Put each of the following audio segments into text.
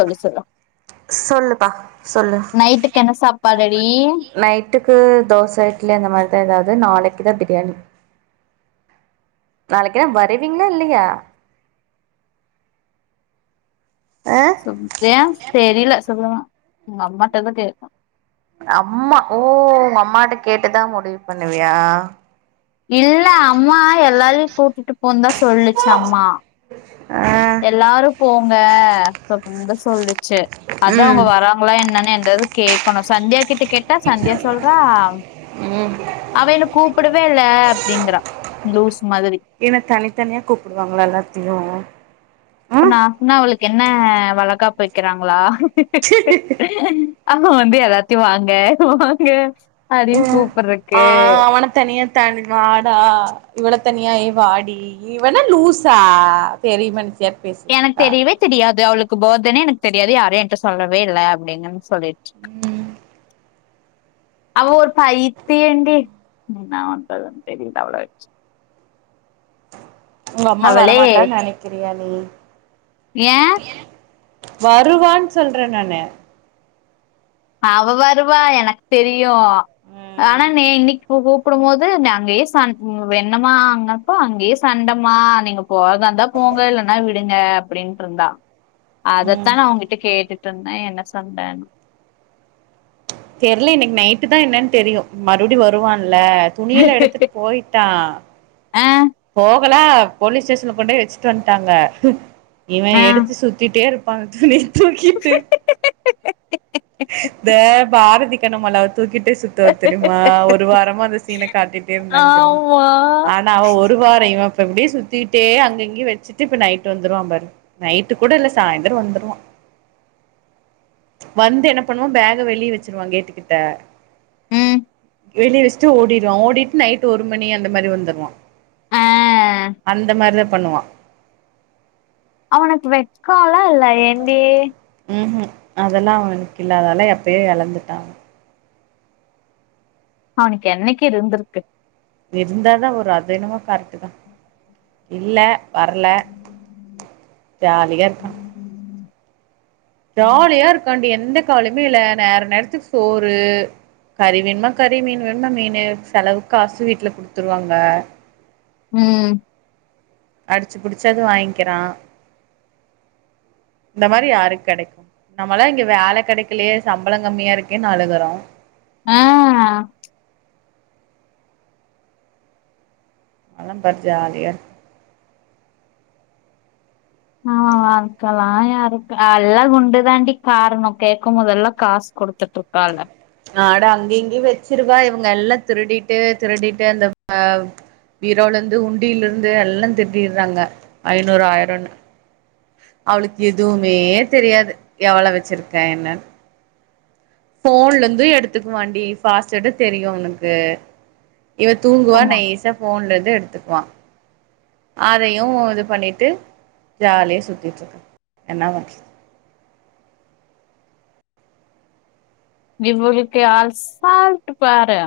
சொல்லு சொல்லு சொல்லுப்பா சொல்லு நைட்டுக்கு என்ன சாப்பாடுடி நைட்டுக்கு தோச இட்லி அந்த மாரி ஏதாவது நாளைக்குதா பிரியாணி நாளைக்கு தா வருவீங்களா இல்லையா ஆ சுப்பறன் தெரில சுப்பமா அம்மாட்டதா கேகும் அம்மா ஓ உங்க அம்மாட்ட கேட்டுதா முடிவு பண்ணுவியா இல்ல அம்மா எல்லாரையு கூட்டிட்டு போந்தா சொல்லுச்சு அம்மா ஆ எல்லாரு போ ங்க அப்டிதா சொல்லுச்சு சேர் அதா அவங்க ம் வராங்களா என்னன்னு து கேக்கணு சந்தியா கிட்ட கேட்டா சந்தியா சொல்றா ம் அவ என்ன கூப்டவே இல்ல அப்படிங்கறா லுஸ் மாதிரி என்ன தனித்தனியா கூப்பிடுவாங்களா எல்லாத்தையு இப்ப ம் நாசொன்னா அவளுக்கு என்ன வளகாப்பு வக்கறாங்களா உம் ஆம வந்து எல்லாத்தையு வாங்க வாங்க அப்டின்னு ம் ஆ கூப்புட்றக்கு அவனை தனியா தானி வாடா இவள தனியா ஏ பாடி இவெண்ண லூஸா பெரியம எனக் தெரியவே தெரியாது அவளுக் கு பார்த்டேனு எனக்கு தெரியாது யாரு எனிட்ட சொல்லவே இல்ல அப்டின்ன சொல்லிட்ருக் ம் அவ ஒரு பைத்தியண்டி என்னா பண்றது தெரியல அவள வச்சு உங்க அம்மா வரமாட்டானு நெனைக்கிறியா ம் ஏ வருவான் சொல்ற நானு அவ வருவா எனக்கு தெரியு ஆனா ம் நீ இன்னைக்கு கூப்புடு போது அங்கேயே ச வென்னமா அங்கேயே சண்டைமா நீங்க போரதாருதந்தா போங்க இல்லனா விடுங்க அப்டின்னு இருந்தா ம் அதத்தா நா அவுங்கிட்ட கேட்டு ட்ருஇந்தே என்ன சண்டனு தெரில்லே இன்னைக்கு நைட்டு தா என்னன்னு தெரியு மறுபடி வருவான்னு ல்ல துணிலா எடுத்துட்டு போயிட்டா ஆ, போகல போலீஸ் ஸ்டேஷன்ல கொண்டே வச்சுட்டு வன்ட்டாங்க இவ ஆ. எடுத்து சுத்திட்டே பார்கணி தூக்கிட்டு த பாரதி கேட்ட மாட்டாரு தூக்கிட்டே சுத்துவா தெரிமா ஒரு வாரமா அந்த சீன காட்டிட்டே இருந்தாங்க தெரிமா ஆமா ஆனா அவ ஒர் இவ ப்படியே சுத்திட்டே அங்க இங்க வச்சுட்டு இப்ப நைட்டு வந்துருவா பாரு நைட்டு கூட இல்ல சாய்ந்தர வந்துருவா வந்து என்ன பண்ணுவ பேக வெளியே வச்சிருவா கேட்டுகிட்ட ம் வெளியே வச்சிட்டு ஓடிருவா ஓடிட்டு நைட் ஒரு மணி அந்த மாரி வந்துருவா ஆ அந்த மாரித பண்ணுவா அவனுக் வெக் கால்லா இல்ல ஏண்டி ம் ஹும் அதெல்லா அவனுக் இல்லதாலா எப்பயே எழந்துட்டா அவனுக் என்னிக்கு இருந்துருக்கு இருந்தாதா ஒரு அது. என்னமோ கர் டுதா இல்ல வரல்ல ஜாலியா இருக்கா ஜாலியா இருக்காண்டி எந்த க்காலயுமே இல்ல நேர நேரத்துக்கு சோறு கறி வேண்மா கறி மீன் வேண்ன மீனு செலவுக் காசு வீட்ல குடுத்துருவாங்க. ம் அடிச்சு புடிச்சாது வாங்கிறா இந்த மாரி யாருக் கிடைக் நம்பாளா இங்க வேல கிடைக்கலயே சம்பள கம்மியா இருக்கே அழுகுறோம் ம் அவ லா பார் ஜாலியா இருக் ஆ அதுகள்ள யாருக் அல்லா குண்டு தாண்டி காரணும் கேட்கு போதல்லா காஸ் குடுத்துட்டு இருக்காலுங்க அட அங்க இங்கயும் வச்சிருவா இவுங்க எல்லா திருடிட்டு திருடிட்டு அந்த. ப் ஆ பீரோலந்து உண்டில்லருந்து எல்லா திருடிறாங்க ஐநூறு ஆயிரன்னு அவளுக் எதுவுமே தெரியாது எவ்வள வச்சிருக்கேன்னு ஃபோன்ல ந்து எடுத்துக்குவாண்டி பாஸ்வேடு தெரியும் அவனுக்கு இவ தூங்குவா ஆமா நைசா ஃபோன்லாந் எடுத்துக்குவா அதயு இது பண்ணிட்டு ஜாலிய சுத்திட்டு இருக்கா என்ன பண்றது இவுள்க்கே ஆள்ஸ் பால்ட்டு பாரு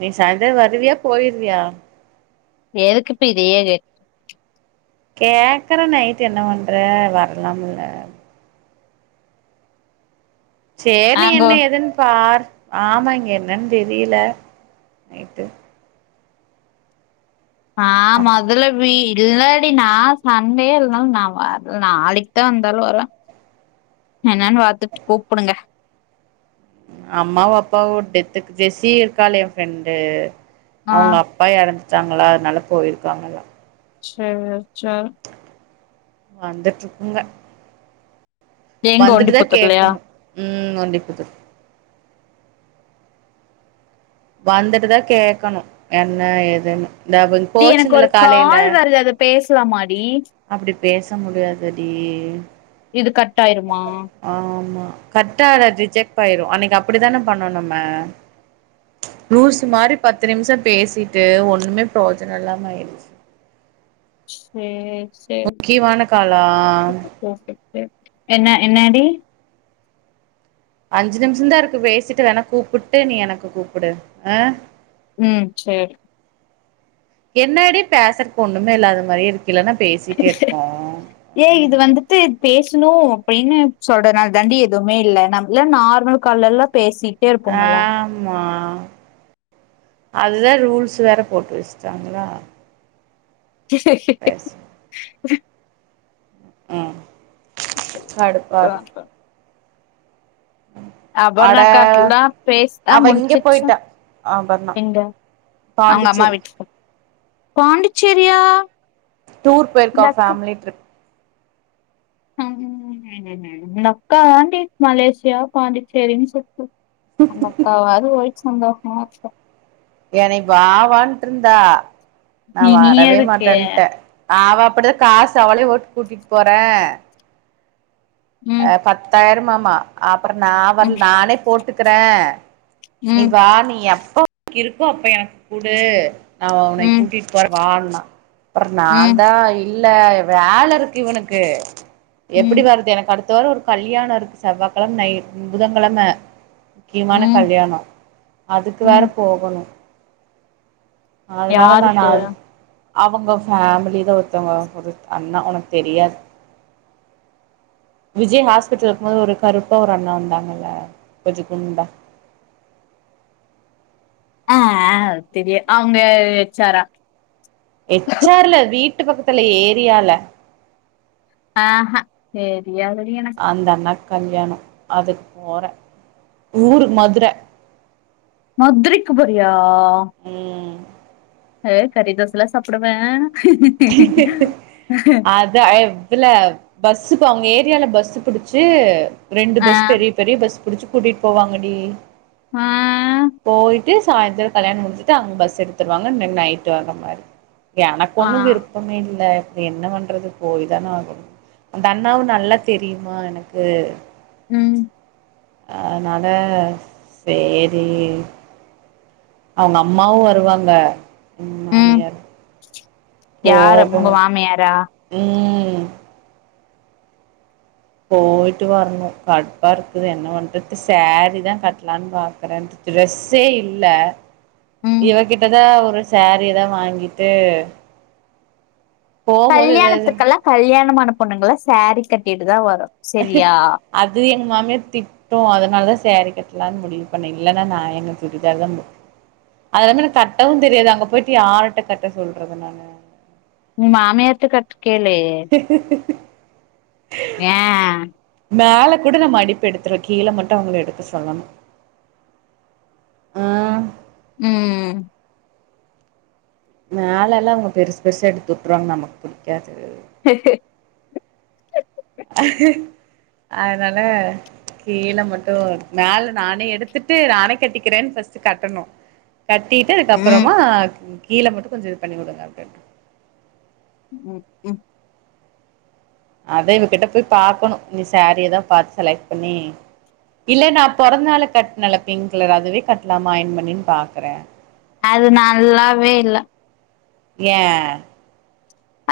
நீ சாயந்தர வருவியா போய்ருவியா எதுக்குப்ப இதயே ரெட் கேக்கற நைட்டு என்ன பண்ற வரலாம்ல சேரி நாங்கோ என்ன எதுன் பார் ஆமா இங்க என்னன் தெரியல நைட்டு ஆ முதலவி இல்லாடி நா சண்டே இல்னாலு நா வர்ல நாளைக்க வந்தாலு வருவ என்னன் பாத்துட்டு கூப்புடுங்க அம்மாவு அப்பாவு டெத்துக்கு பேசி இருக்கலே என் ஃப்ரெண்டு ஆ அவுங்க அப்பா எறந் சாங்களா அதனால போய்ருக்காங்கல்ல சேரி ச்சல் வந்துட்ருக்குங்க எங்க வந்துட்டு தா ஒண்டிப்புத்தூர்லயா கேக்கணும் ம் ஒண்டிப்புத்தூர் வந்துட்டு தா கேக்கணும் என்ன ஏதுன்னு இந்த அவங் டி போச்சுங்கல்ல எனக்கொரு காலைல கால் வர்து அத பேஸ் க்லாமா அட் அப்டி பேச முடியாதடி இது கட் ஆயிருமா ஆமா கத்ததா ஜிஜெக்ட் ஆய்ரும் அன்னிக்கு அப்டித்தானே பண்ணோம் நம்ப லூசு மாரி பத்து நிம்ஷம் பேசிட்டு ஒன்னுமே ப்ரோஜன இல்லாம ஆய்ருச்சு. சே முக்கியமான காலா என்ன என்னடி அஞ்சு நிமிஷம் தா இருக்கு பேசிட்டு வேணா கூப்புட்டு நீ எனக்கு கூப்புடு அ ம் சேரி என்னடி பேஸ்றதுக்கு ஒன்னுமே இல்லாத மாரி இல்லன்னா பேசிட்டே இருப்போ ஏ இது வந்துட்டு பேசணு அப்டின்னு சொல்றனால தாண்டி எதுமே இல்ல நம் இல்ல நார்மல் கால்லலா பேசி ஆமா அதுதா ரூல்ஸ் வேற போட்டு வச்சுடாங்களா [unintelligible] ம் கடுப்பா இருக்கு [unintelligible] அபர்ணா அட காட்டுல்லா பேஸ்தா அவ இங்க முடிச்சுச்ச போயிட்டா அபர்ணா எங்க அவுங்க அம்மா பாண்டிச்சேரி வீட்ல பாண்டிச்சேரியா டூர் போயிருக்கா இந்த அக்கா ஃபேமிலி ட்ரிப் ம் லக்காண்டி மலேசியா பாண்டிச்சேரினு சுத்து அவங்க அக்காவது ஒய் சந்தோஷம் என்னைய வா வான்னுட்டு இருந்தா நா நீ நீ வரவே எதுக்கு மாட்டேன்ட்ட அவ அப்டி தா காசு அவள ஓட்டு கூட்டிட்டு போறேன் ம் ஆ பத்தாயிரம்மாம் மா அப் அப்றோ நா வர் ம் நானே போட்டுக்கிறே நீ ம் வா நீ எப் போ இருக்கோ அப்ப எனக்கு கூடு நா உன்ன ம் கூட்டிட்டு போறே வானா ஆ [inaudible] அப்றோ நா ம் தா ல் இல்ல வேலை இருக்கு இவனுக்கு எப்டி ம் வருது எனக்கு அடுத் து ஒரு கல்யாண இருக்கு செவ்வக்கிழமை நைட் புதன்கிழமை முக்கியமான ம் கல்யாணம் அதுக்கு வேற ம் போகணும் அதனால நா யாருக்கு நலு அவங்க ஃபேமிலில ஒருத்தவங்க ஒரு அண்ணா உனக்கு தெரியாது விஜய் ஹாஸ்பிட்டல இருக்கும் போது ஒரு கருப்பா ஒரு அண்ணா வந்தாங்கல்ல கொஞ்ச குண்டா ஆஅ தெரிய அவங்க ச்சாரா எச்சார்ல வீட் ட்டு பக்கத்துல ஏரியால ஆஹ சேர் தெரியாதுடி எனக் கல்யாண அதுக்கு போற ஊரு மதுர மத்துரைக்கு போறியா ம் அ கரிதோசலா சாப்புடுவே அத எவ்ள பஸ்ஸுக்கு அவங்க ஏத் ரியால பஸ் புடிச்சு ரெண்டு ஆ பஸ் பெரிய பெரிய பஸ் புடிச்சு கூட்டிட் போவாங்கடி ஆ ட்டி சாந்தர கல்யாண முடிச்சுட்டு அவங்க பஸ் எடுத்துவாங்க தென் நைட் வர மாரி ஏ ஆ கொண்ணு விருப்பமேல்ல அது என்ன பண்றது போய்தான ஆகணு அந்த அண்ணாவு நல்லா தெரியுமா எனக்கு ம் அதனால சேரி அவங்கம்மாவு வருவாங்க ம் மாமியார் யார போகணு உங்கமாமியாரா ம் போயிட்டு வரணு கடுப்பா இருக்குது என்ன பண்றது சேரீதா கட்லானு பாக்கறே ட்ரெஸ்ஸே இல்ல ம் இவகிட்டதா ஒரு சேரீயதா வாங்கிட்டு போம்போது எதாது கல்யாணத்துக்கல்லா கல்யாண மான பொண்ணுங்கள சேரீ கட்டிட்டு தா வரு சரியா அது எங் மாமிய திட்டு அதனால சேரி கட்லானு முடிவு பண்ணே இல்லன்னா நா எங்க சுடிதா தா முடி அது இல்லாம கட்டவு தெரியாது அங்க போயிட்டு யாருட்ட கட்ட சொல்றது நானு உ மாமியார்ட்ட கட் வே மேல கூட ந மடிப்பு எடுத்துருவ கீழே மட்டு அவங்கள எடுக்க சொல்லா ஆ ம் மேலலா அவங்க பெருசுபெருசா எடுத்து உட்ருவாங்க நமக்கு புடிக்காது அதனால கீழ மட்டு மேல நானே எடுத்துட்டு நானே கட்டிக்கிறேன்னு ஃப்ஸ்ட் கட்டணு கட்டிட்டு ம் அதுக்கப்புறமா கீழ மட்டு கொஞ்ச இத பண்ணி வுடுங்க அப்டின்டு ஓ ம் அதா இவகிட்ட போய் பாக்கணு இனி சாரியதா பாத்து செலக்ட் பண்ணி இல்ல நா பொறந்த நாளுக் கட்னல்ல பிங்க் கலர் அதுவே கட்லாமா அயின் பண்ணின் பாக்குறே அது நல்லாவேயில்ல ஏ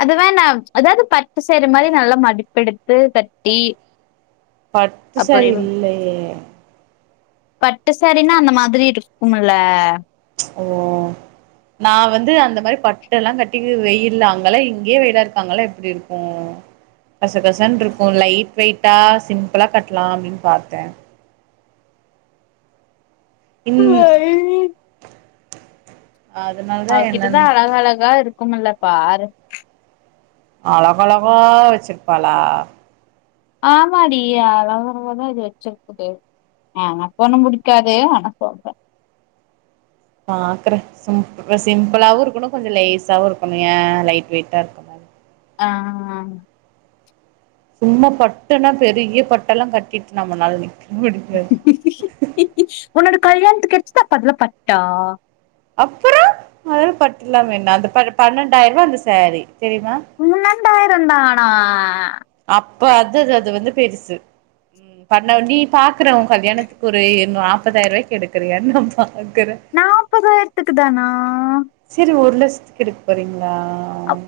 அதுவேணா அதாவ்து பட்டு சேரி மாரி நல்லா மடிப்பெடுத்து கட்டி பட்டு சாரி இல்லயே பட்டுசாரின்னா அந்த மாதிரி இருக்குமல்ல ஓ நா வந்து அந்த மாரி பட்டல்லா கட்டி வெயில்ல அங்கல்லா இங்கயே வெயிலா இருக்கு அங்கல்லா எப்டி இருக்கு கசகசன்ருக்கு லைட் வெயிட்டா சிம்பிளா கட்லா அப்டின் பாத்தே இன் ஹ அதனாலதா அவகிட்டதா என்னன்னு அழகழகா இருக் குமல்ல பாரு அழகழகா வச்சிருப்பாலா ஆமாடி அழகழகா இது வச்சிருக்குது எனக்கொன்னும் புடிக்காது ஆனா சொல்றே பாக்றே சிம் சிம்பிளாவு இருக்கணு கொஞ்ச லேசாவு இருக்கணு ஏ லைட் வெயிட்டா இருக்க மாரி ஆ சும்மா பட்டுனா பெரிய பட்டெல்லா கட்டிட்டு நம்மனால் நிக் உன்னொட கல்யாணத்துக் கெடச்சுதா அப்ப அதல்லா பட்டா அப்புறொ அதுல்ல பட்டுல்லாம என்ன அந்த பர் பன்னெண்டாயருவா அந்த சேரீ பன்னெண்டாய ரந்தானா அப்ப அதுது அது வந்து பெருசு ம் பண்ண நீ பாக்குற ஒ கல்யாணத்துக்கு ஒரு எ நாப்பதாயருவாய்க்கு எடுக்குறியான் நா பா நாப்பதாயரத்துக்கு தானா சத்துக் எடுக்க போறீங்ளா அப்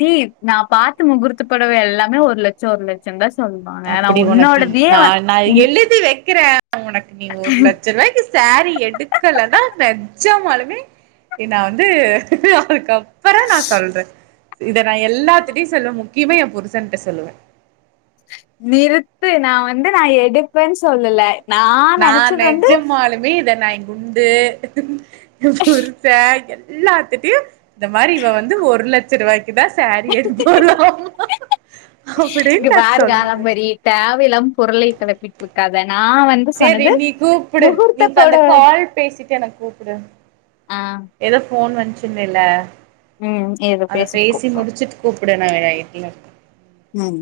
டீ நா பாத்த முகூர்த்தப்பொடவ எல்லாமே ஒரு லச்ச ஒரு லச்சந்தா அப்பிடி ஒனக்கி நா நா உன் எழுதி வக்கிறே ஒனக்கு நீ ஒரு லச்ச ருவாய்க்கு சேரீ எடுக்கலன்னா ந ஜமாலுமே எ நா வந்து அதுக்கப் பற நா சொல்றெ இத நா எல்லாத்துட்டயு சொல்வெ முக்கியமா எ புருஷன்ட்ட சொல்லுவெ நிறுத்து நா வந்து நா எடுப்பேன் சொல்லல நா நெனச்சது வந்து நெஜம்மாலுமோ இத நா குண்டு ஏ புருச எ ல்லாத்துட்டுடயு இந்த மாரி இவ வந்து ஒரு லச்ச ருவாய் க்குதா சாரி எடுப்பாலாமா இங்க அப்பிடின் நா பாரு சொல்லுவே காலம்பரி காத சேரி நீ கூப்புடு நீ அந்த புடவ கால் பேசிட்டு எனக்கு கூப்புடு ஆ ஏதோ போன் வந் து சொன்னல்ல ம் ஏதோ அத பேசிட்டு பேசி கூப்டு முடிச்சிட்டு கூப்புடு நா இதுல ம்